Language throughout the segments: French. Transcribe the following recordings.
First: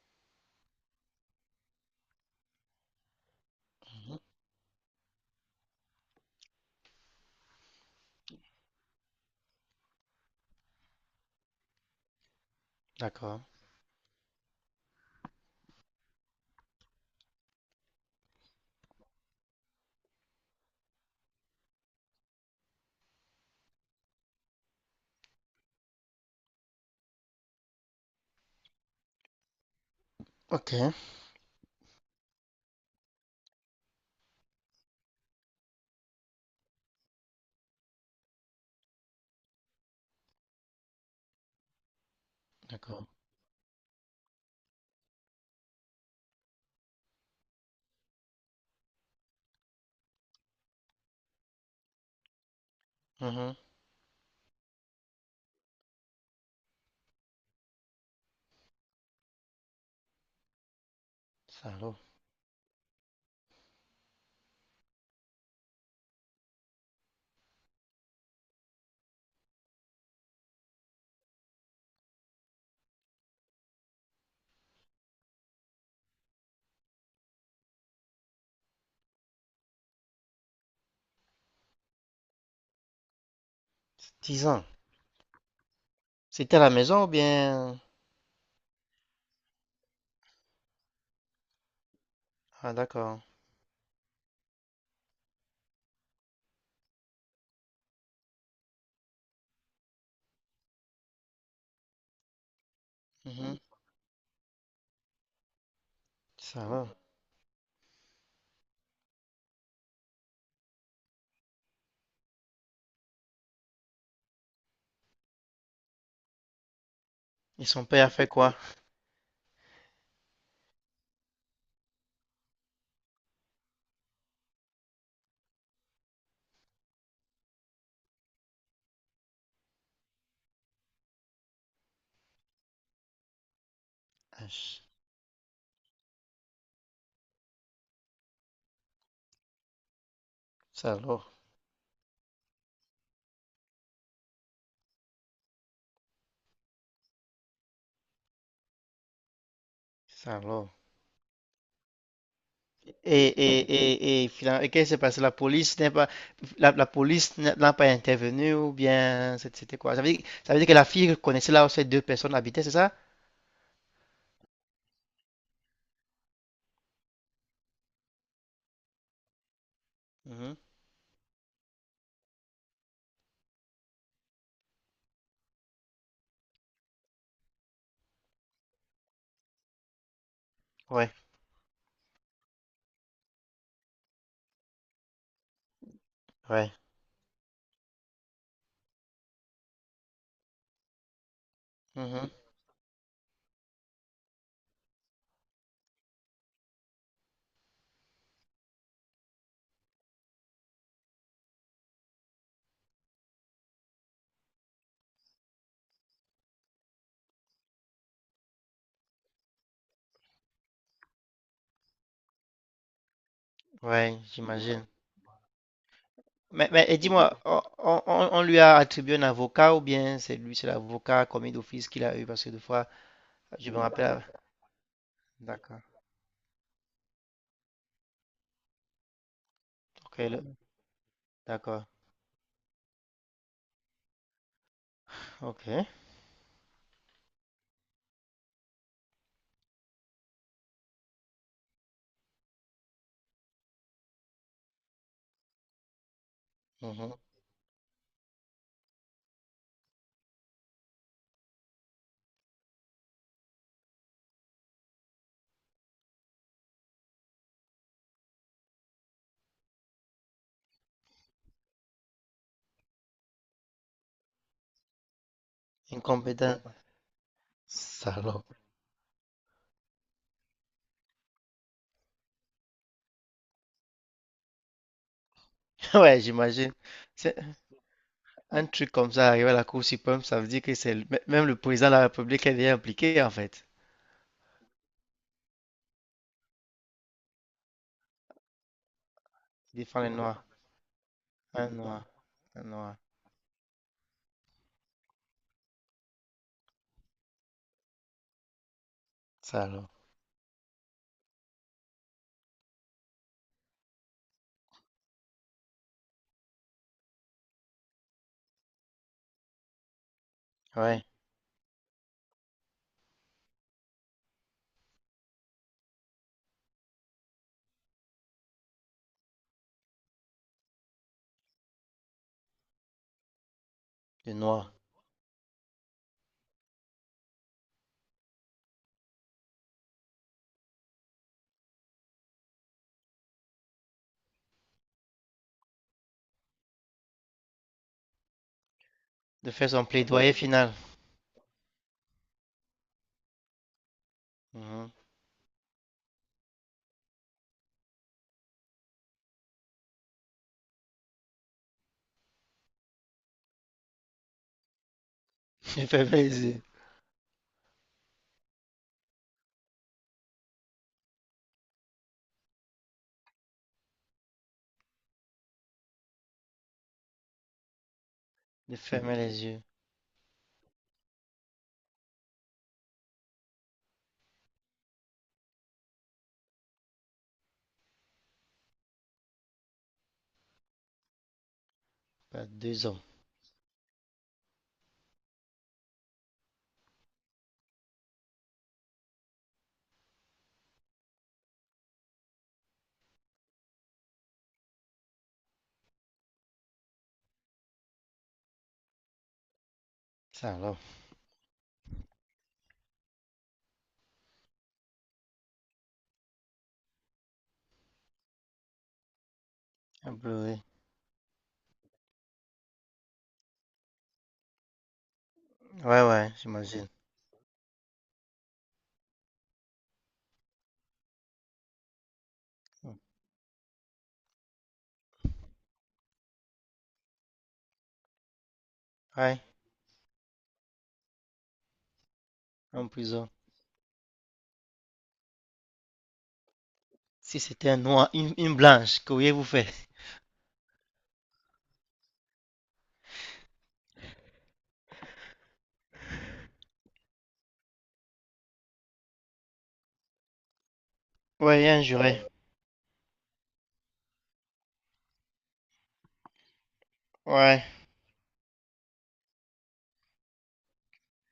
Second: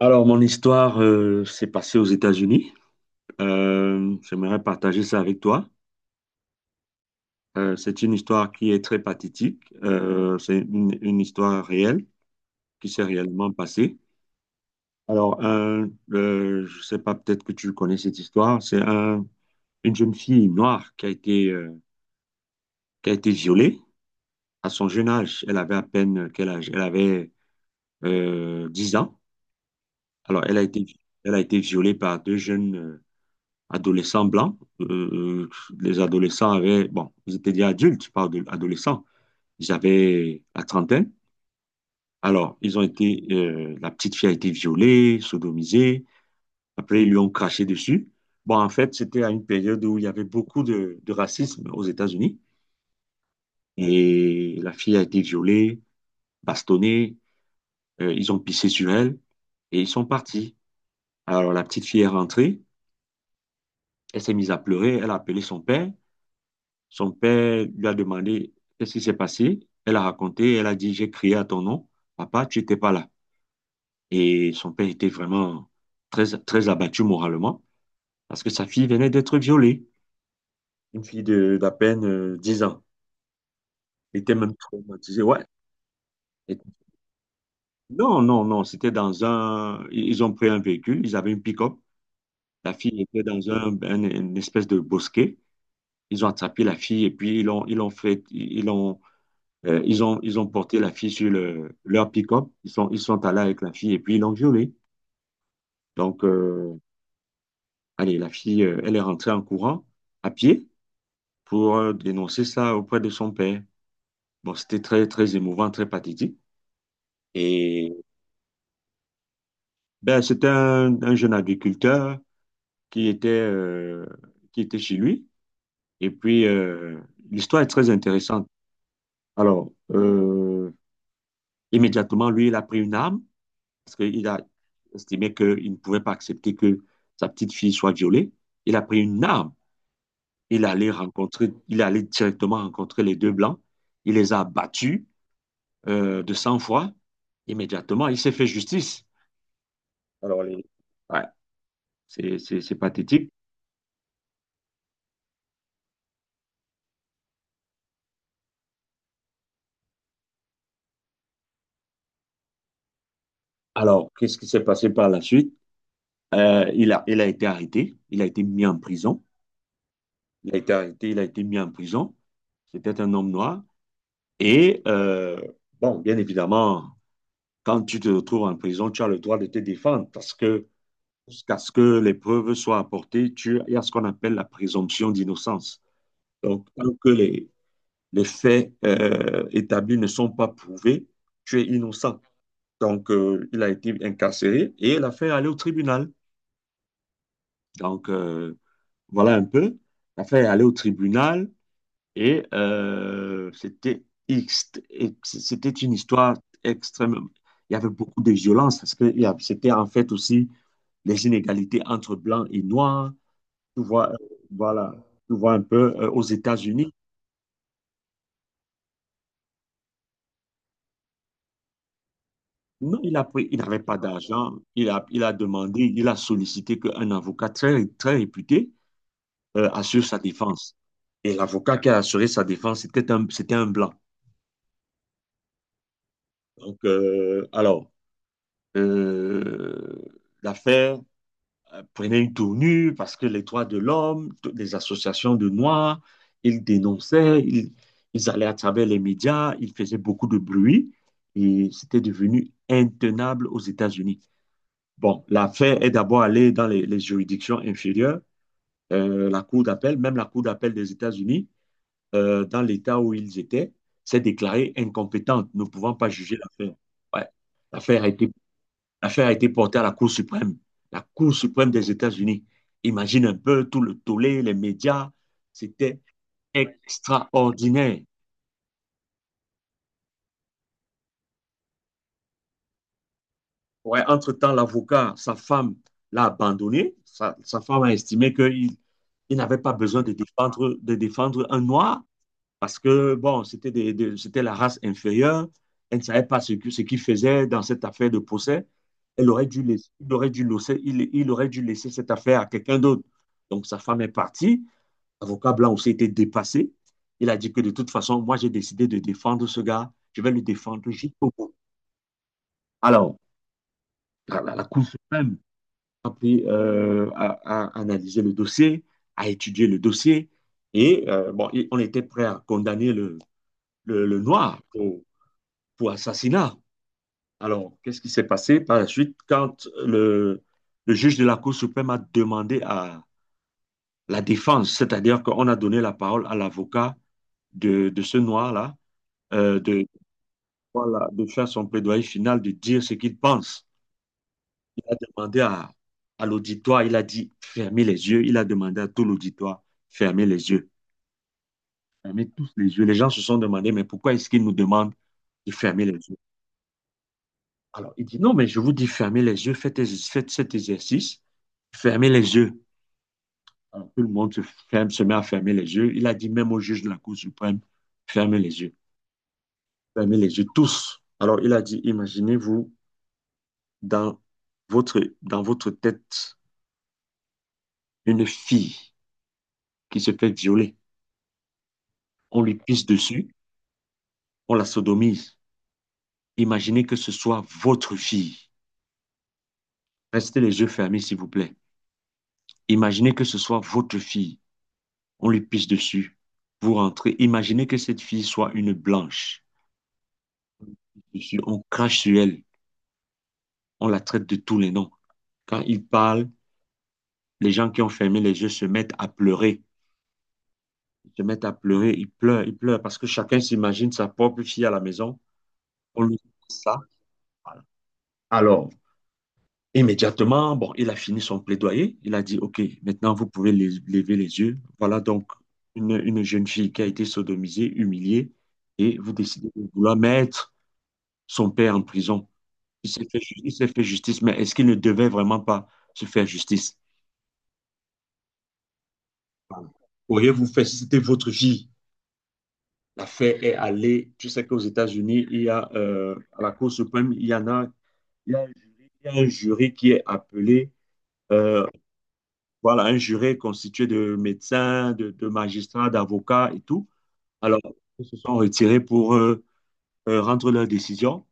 Alors, mon histoire s'est passée aux États-Unis. Mhm. J'aimerais partager ça avec toi. C'est une histoire qui est très pathétique. C'est une histoire réelle qui s'est D'accord. réellement passée. Alors, je ne sais pas, peut-être que tu connais cette histoire. Une jeune fille noire qui a été violée à son jeune âge. Elle avait à peine quel âge? Elle avait 10 ans. Alors, Ok. Elle a été violée par deux jeunes, adolescents blancs. Les adolescents avaient, bon, ils étaient déjà adultes, pas d'adolescents, ils avaient la trentaine. Alors, D'accord. La petite fille a été violée, sodomisée. Après, ils lui ont craché dessus. Bon, en fait, c'était à une période où il y avait beaucoup de racisme aux États-Unis. Mhm. Et la fille a été violée, bastonnée. Ils ont pissé sur elle et ils sont partis. Alors, la petite Salaud. fille est rentrée. Elle s'est mise à pleurer. Elle a appelé son père. Son père lui a demandé qu'est-ce qui s'est passé. Elle a raconté, elle a dit, j'ai crié à ton nom, papa, tu n'étais pas là. Et son père était vraiment très, très abattu moralement parce que sa fille venait d'être violée. Une fille d'à peine 10 ans. Elle était Dix même ans. traumatisée, ouais. Et- C'était à la maison ou bien... non, non, non, c'était dans un... Ils ont pris un véhicule, ils avaient une pick-up. Ah, La fille d'accord. était dans une espèce de bosquet. Ils ont attrapé la fille et puis ils l'ont... ils ont porté la fille sur leur pick-up. Ils sont allés Mhm. avec la fille et puis ils l'ont violée. Donc, euh, Salaud. Allez, la fille, elle est rentrée en courant à pied pour dénoncer ça auprès de son père. Bon, c'était très, très émouvant, très pathétique. Et son Et père a fait quoi? ben, c'était un jeune agriculteur qui qui était chez lui. Et puis, l'histoire est très intéressante. Alors, euh, Immédiatement, lui, il a pris une arme, parce qu'il a Ach, estimé qu'il ne pouvait pas accepter que sa petite fille soit violée. Il a pris une arme. Salaud. Il allait directement rencontrer les deux blancs. Il les a battus de sang-froid. Immédiatement, il s'est fait justice. Alors, les... Salaud. ouais, c'est Et, pathétique. et, et finalement, et qu'est-ce qui s'est passé? La police n'est pas, la police n'a pas intervenu ou bien c'est- c'était quoi? Ça veut dire que la fille connaissait là où ces deux personnes habitaient, c'est ça? Alors, qu'est-ce qui s'est passé par la suite? Il a été arrêté. Il a été mis en prison. Il Mhm. a été arrêté. Il a été mis en prison. C'était un homme noir. Et, bon, bien évidemment, quand tu te retrouves en prison, tu as le droit de te défendre, parce que Ouais, jusqu'à ce que les preuves soient apportées, il y a ce qu'on appelle la présomption d'innocence. Donc, ouais. tant que les faits établis ne sont pas prouvés, tu es innocent. Mhm. Donc, il a été incarcéré et l'affaire est allée au tribunal. Donc, euh, voilà un peu. L'affaire est allée au tribunal et c'était c'était une histoire extrêmement. Il y avait beaucoup de violence parce que c'était en fait aussi les inégalités entre blancs et noirs. Tu vois, euh, Ouais, j'imagine. voilà, tu vois un peu aux Mais États-Unis. et Mhm, dis-moi, on- lui a attribué un avocat ou bien c'est lui, c'est l'avocat commis d'office qu'il a eu parce que des fois, Non, il je me n'avait pas rappelle. Ah, d'argent. Il a d'accord. demandé, il a sollicité qu'un avocat très, très réputé assure Ok, sa le- défense. Et l'avocat d'accord. qui a assuré sa défense, c'était un blanc. Ok. Donc, euh, alors, euh, L'affaire prenaient une tournure, parce que les droits de l'homme, toutes les associations de Noirs, ils Mhm. dénonçaient, ils, ils allaient à travers les médias, ils faisaient beaucoup de bruit et c'était devenu intenable aux États-Unis. Bon, l'affaire est d'abord allée dans les juridictions inférieures, la Cour d'appel, même la Cour d'appel des États-Unis, dans l'État où ils étaient, s'est déclarée incompétente, ne pouvant pas juger Incompétent. l'affaire. Ouais. L'affaire a été Salaud. L'affaire a été portée à la Cour suprême des États-Unis. Imagine un peu tout le tollé, les médias. C'était Ouais, j'imagine. C'est extraordinaire. un truc comme ça arrivé à la Cour suprême, ça veut dire que c'est le- mê- même le président de la République est déjà impliqué en fait. Ouais, entre-temps, l'avocat, sa femme l'a abandonné. Sa femme a estimé qu'il il n'avait pas Il défend besoin les Noirs. De défendre un Un noir Noir, un parce Noir. que, bon, c'était c'était la race inférieure. Elle ne savait pas ce qu'il faisait dans cette affaire de procès. Elle aurait dû laisser, Salaud. Il aurait dû laisser, il aurait dû laisser cette affaire à quelqu'un d'autre. Donc, sa femme est partie. Avocat blanc aussi était dépassé. Il a dit que de toute façon, moi, j'ai décidé de défendre ce gars. Je vais le défendre Ouais, jusqu'au bout. Alors, la Cour suprême a analysé le dossier, a étudié le dossier. Et bon, on était prêt à condamner le le noir Noir. pour assassinat. Alors, qu'est-ce qui s'est passé par la suite quand le juge de la Cour suprême a demandé à la défense, c'est-à-dire qu'on a donné la parole à l'avocat ce noir-là, De euh, faire son de, plaidoyer final. voilà, de faire son plaidoyer final, de dire ce qu'il pense. Il Mhm. a demandé à l'auditoire, il a dit fermez les yeux, il a demandé à tout l'auditoire, fermez les yeux, fermez tous les yeux. Les gens se sont demandé, mais pourquoi est-ce qu'il nous demande de fermer De les fermer yeux? les yeux. Alors, il dit, non, mais je vous dis fermez les yeux, faites cet exercice, fermez les yeux. Alors, tout le monde se, ferme, se met à fermer les yeux. Il a dit même au juge de la Cour suprême, fermez les yeux, De fermer les yeux. fermez les yeux tous. Alors, il a dit, imaginez-vous dans dans votre tête une fille qui se fait violer, on Par lui pisse 2 hommes. dessus, on la sodomise. Imaginez que ce soit votre fille. Restez les yeux fermés, s'il vous plaît. Imaginez que ce soit votre fille. On lui pisse dessus. Vous rentrez. Imaginez que cette fille soit une blanche. Ça alors, Dessus, on crache sur elle. On la traite de tous les noms. Quand ils parlent, les gens qui ont fermé les yeux se mettent à pleurer. un bleu, oui. Ils se mettent à pleurer. Ils pleurent parce que chacun s'imagine sa propre fille à la maison. On Ouais, lui dit ouais, ça. j'imagine. Voilà. Alors, immédiatement, bon, il a fini son plaidoyer. Il a dit, OK, maintenant vous pouvez lever les yeux. Voilà donc une jeune fille qui a été sodomisée, humiliée, et vous Ouais, décidez de vouloir mettre son père en prison. en prison. Il s'est fait justice, mais est-ce qu'il ne devait vraiment pas se faire justice? Si c'était un noir, une blanche, qu'auriez-vous Voilà. fait? Auriez-vous fait si c'était votre fille? L'affaire est allée. Tu sais qu'aux États-Unis, il y a à la Cour suprême, il y a un jury, il y a un jury qui est appelé Ouais, il euh, y a un juré. voilà, un jury constitué de médecins, de magistrats, d'avocats et tout. Alors, Ouais. ils se sont retirés pour rendre leur décision.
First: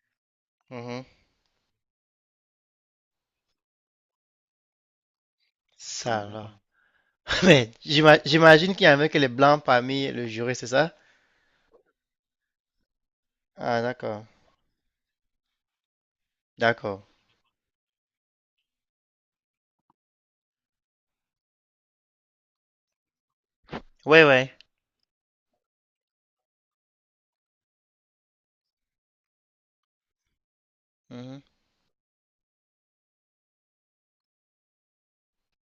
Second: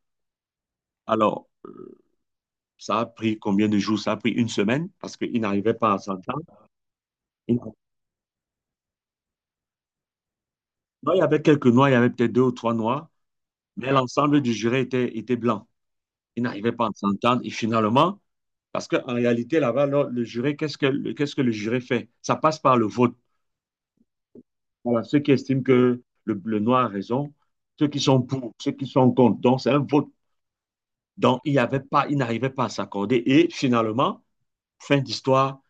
Mhm. Alors, ça a pris combien de jours? Ça a pris une semaine parce qu'ils n'arrivaient pas à Ça s'entendre. alors. Ils Mais n'arrivaient- j'ima- j'imagine qu'il y avait que les blancs parmi le jury, c'est ça? Non, il y avait quelques noirs, il y avait peut-être deux ou trois noirs, Ah, mais d'accord. l'ensemble du jury était blanc. Ils n'arrivaient pas à D'accord. s'entendre. Et finalement, parce qu'en réalité, là-bas, le jury, qu'est-ce que le jury fait? Ça passe par le vote. Ouais, ouais. Voilà, ceux qui estiment que le noir a raison, ceux qui sont pour, ceux qui sont contre. Donc, c'est un vote. Donc, Mhm. Il n'arrivait pas à s'accorder. Et finalement, fin d'histoire,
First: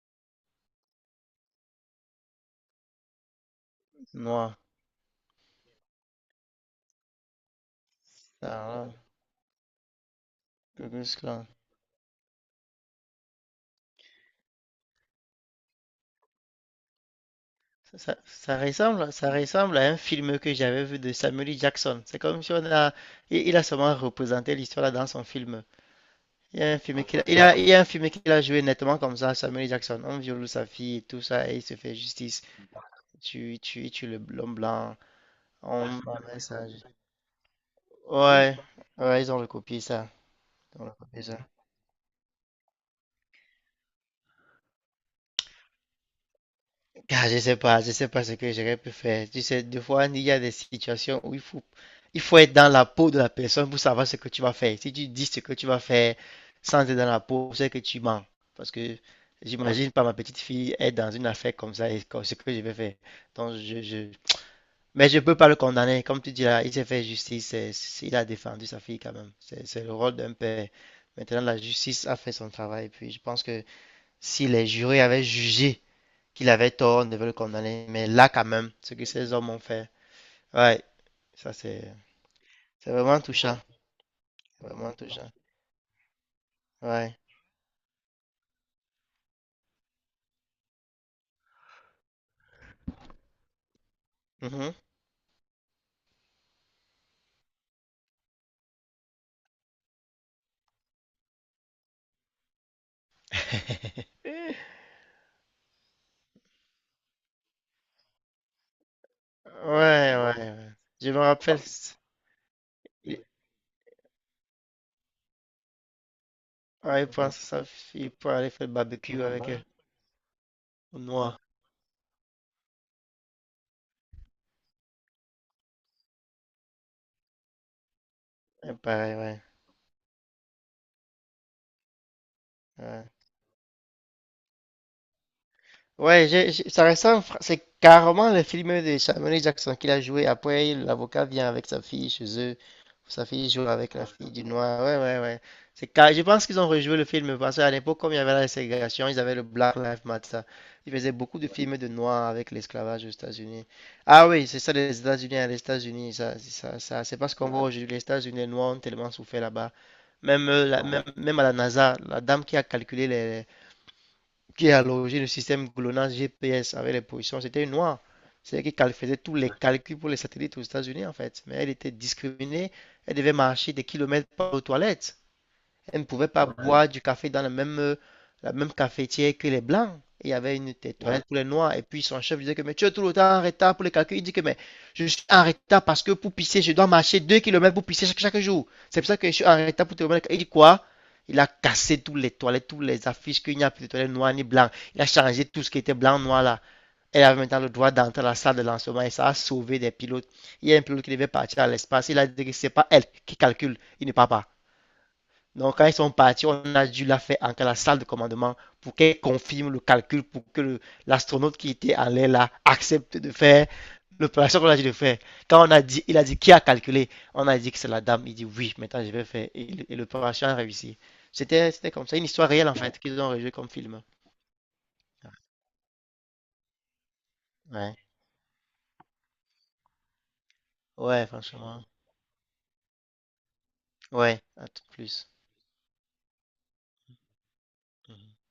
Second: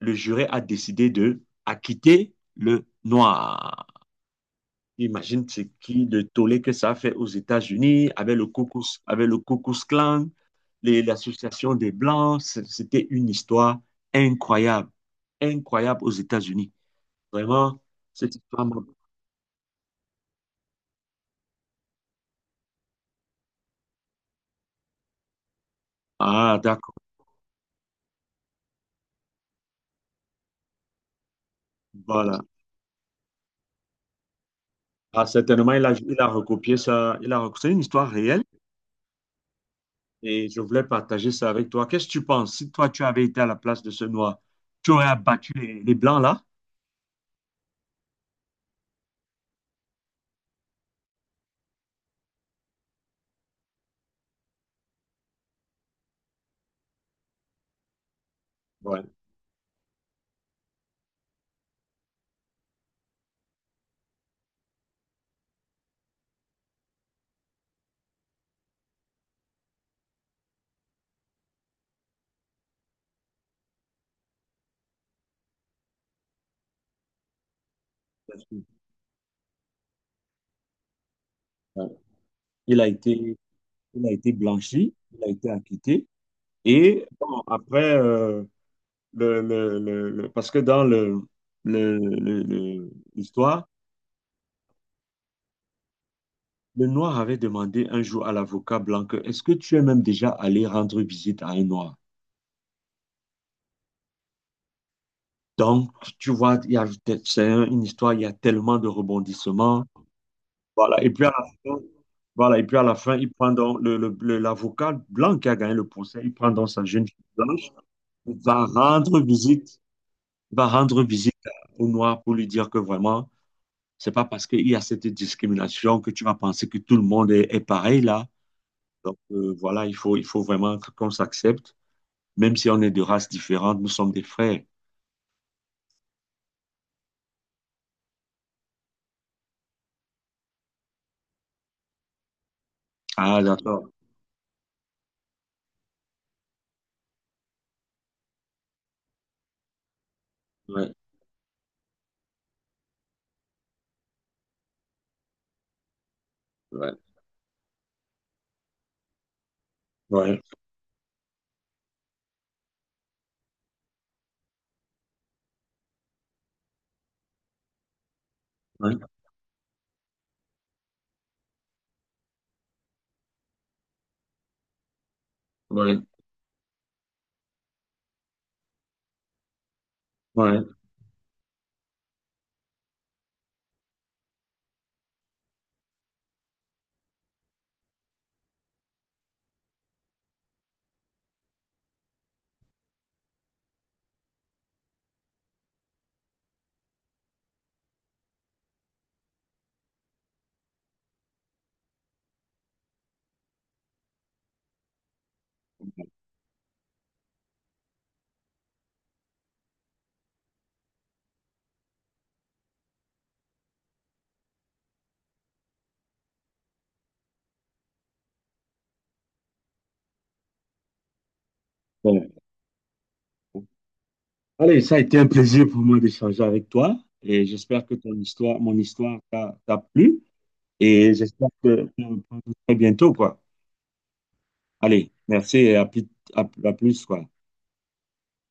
le jury a décidé de acquitter le noir. Noir. Imagine ce qui le tollé que ça a fait aux États-Unis avec Ça alors. Avec le Ku Klux Klan, Ku Klux Klan. l'association des Blancs. C'était une histoire incroyable, incroyable aux États-Unis. Vraiment, cette histoire. Ça ressemble à un film que j'avais vu de Samuel L. Jackson. C'est comme si on a, il a seulement représenté l'histoire là dans son film. Ah, Il y a un d'accord. film qu'il a, il a- Il y a un film qu'il a joué nettement comme ça, Samuel Jackson. On viole sa fille et tout ça, et il se fait Voilà. justice. Tu le l'homme blanc. Ah, certainement, il On a met ça. recopié ça. C'est une histoire réelle Ouais, ouais, ils ont recopié ça. et je voulais Ils ont recopié partager ça. ça avec toi. Qu'est-ce que tu penses? Si toi, tu avais été à la place de ce noir, tu aurais abattu les blancs là? Ah, je sais pas ce que j'aurais pu faire. Tu sais, des fois, il y a des situations où il faut être dans la peau de la personne pour savoir ce que tu vas faire. Si tu dis ce que tu vas faire sans être dans la peau, c'est que tu mens. Parce que Ouais. j'imagine pas ma petite fille être dans une affaire comme ça et comme ce que je vais faire. Donc, je, je... Mais je peux pas le condamner. Comme tu dis là, il s'est fait justice. C'est- c'est- il a défendu sa fille quand même. C'est le rôle d'un père. Maintenant, la justice a fait son travail. Puis, je pense que si les jurés avaient jugé, qu'il avait tort, ne veulent condamner. Mais là, quand même, ce que ces hommes ont fait, ouais, ça c'est Ouais. Il a c'est vraiment été, touchant. il a été C'est vraiment blanchi, il a touchant. été acquitté. Et Ouais. bon, après, parce que dans l'histoire, Mhm. le noir avait demandé un jour à l'avocat blanc que, est-ce que tu es même déjà allé rendre visite à un noir? Donc, tu vois, c'est une histoire, il y a tellement de rebondissements. Ouais. Voilà. Et Je me puis à la rappelle, fin, c- voilà. Et puis à la fin, il, il prend donc l'avocat blanc qui a gagné le procès, il prend donc sa ouais, jeune il fille pense à sa blanche, fille pour il aller va faire rendre barbecue avec elle, visite, il va au rendre visite noir. au noir pour lui dire que vraiment, c'est pas parce qu'il y a cette discrimination que tu vas penser que tout le monde est pareil là. Ouais, pareil, ouais. Voilà, il faut vraiment qu'on s'accepte, même si on est de Ouais. races différentes, nous sommes des frères. Ouais, j'ai- ça ressemble, fr- c'est carrément le film de Samuel Jackson qu'il a joué. Après, l'avocat vient avec sa fille chez eux. Sa Ah, fille joue d'accord. avec la fille du noir. Ouais. C'est car... Je pense qu'ils ont rejoué le film parce qu'à l'époque, comme il y avait la ségrégation, ils avaient le Black Lives Matter. Ouais, Ils faisaient beaucoup de films de noirs avec l'esclavage aux États-Unis. Ah oui, c'est ça, les États-Unis, hein, les États-Unis, ça, c'est ça, ouais, ça- c'est parce qu'on voit aujourd'hui les États-Unis, les noirs ont tellement souffert là-bas. ouais, Même, la- même, même à la NASA, la dame qui a calculé les qui a logé le système GLONASS GPS avec les positions, c'était une noire. C'est-à-dire qu'elle ouais, faisait tous les calculs pour les satellites aux États-Unis, en fait. Mais elle était discriminée. Elle devait marcher des kilomètres par aux toilettes. Elle ouais. ne pouvait pas ouais, boire du café dans la même cafetière que les blancs. Il y avait Ouais, une t- ouais, toilette pour les noirs. Et puis son chef disait que mais tu es tout le temps en retard pour les calculs. Il dit que mais je suis en retard parce que pour pisser, je dois marcher 2 kilomètres pour pisser chaque jour. C'est pour ça que je suis en retard pour te remettre. Il dit quoi? Il a cassé toutes les toilettes, toutes les affiches qu'il n'y a plus de toilettes noires ni blancs. Il a changé tout ce qui était blanc, noir là. Elle avait maintenant le droit d'entrer à la salle de lancement et ça a sauvé des pilotes. Il y a un pilote qui devait partir à l'espace. Il a dit que c'est pas elle qui calcule. Il ne part pas. Donc, quand ils sont partis, on a dû la faire entrer à la salle de commandement pour qu'elle confirme le calcul, pour que l'astronaute qui était en l'air là accepte de faire l'opération qu'on a dit de faire. Quand on a dit, il a dit qui a calculé, on a dit que c'est la dame. Il dit oui, maintenant je vais faire. Et l'opération a réussi. C'était comme ça, une bon. histoire réelle en fait qu'ils ont rejoué comme film. Allez, ça a été un plaisir pour moi d'échanger avec toi et j'espère que Ouais, ton histoire, mon histoire t'a plu et ouais, j'espère franchement. Que très bientôt, quoi. Ouais, un truc Allez, plus. merci et à plus, à plus, quoi. Mhm.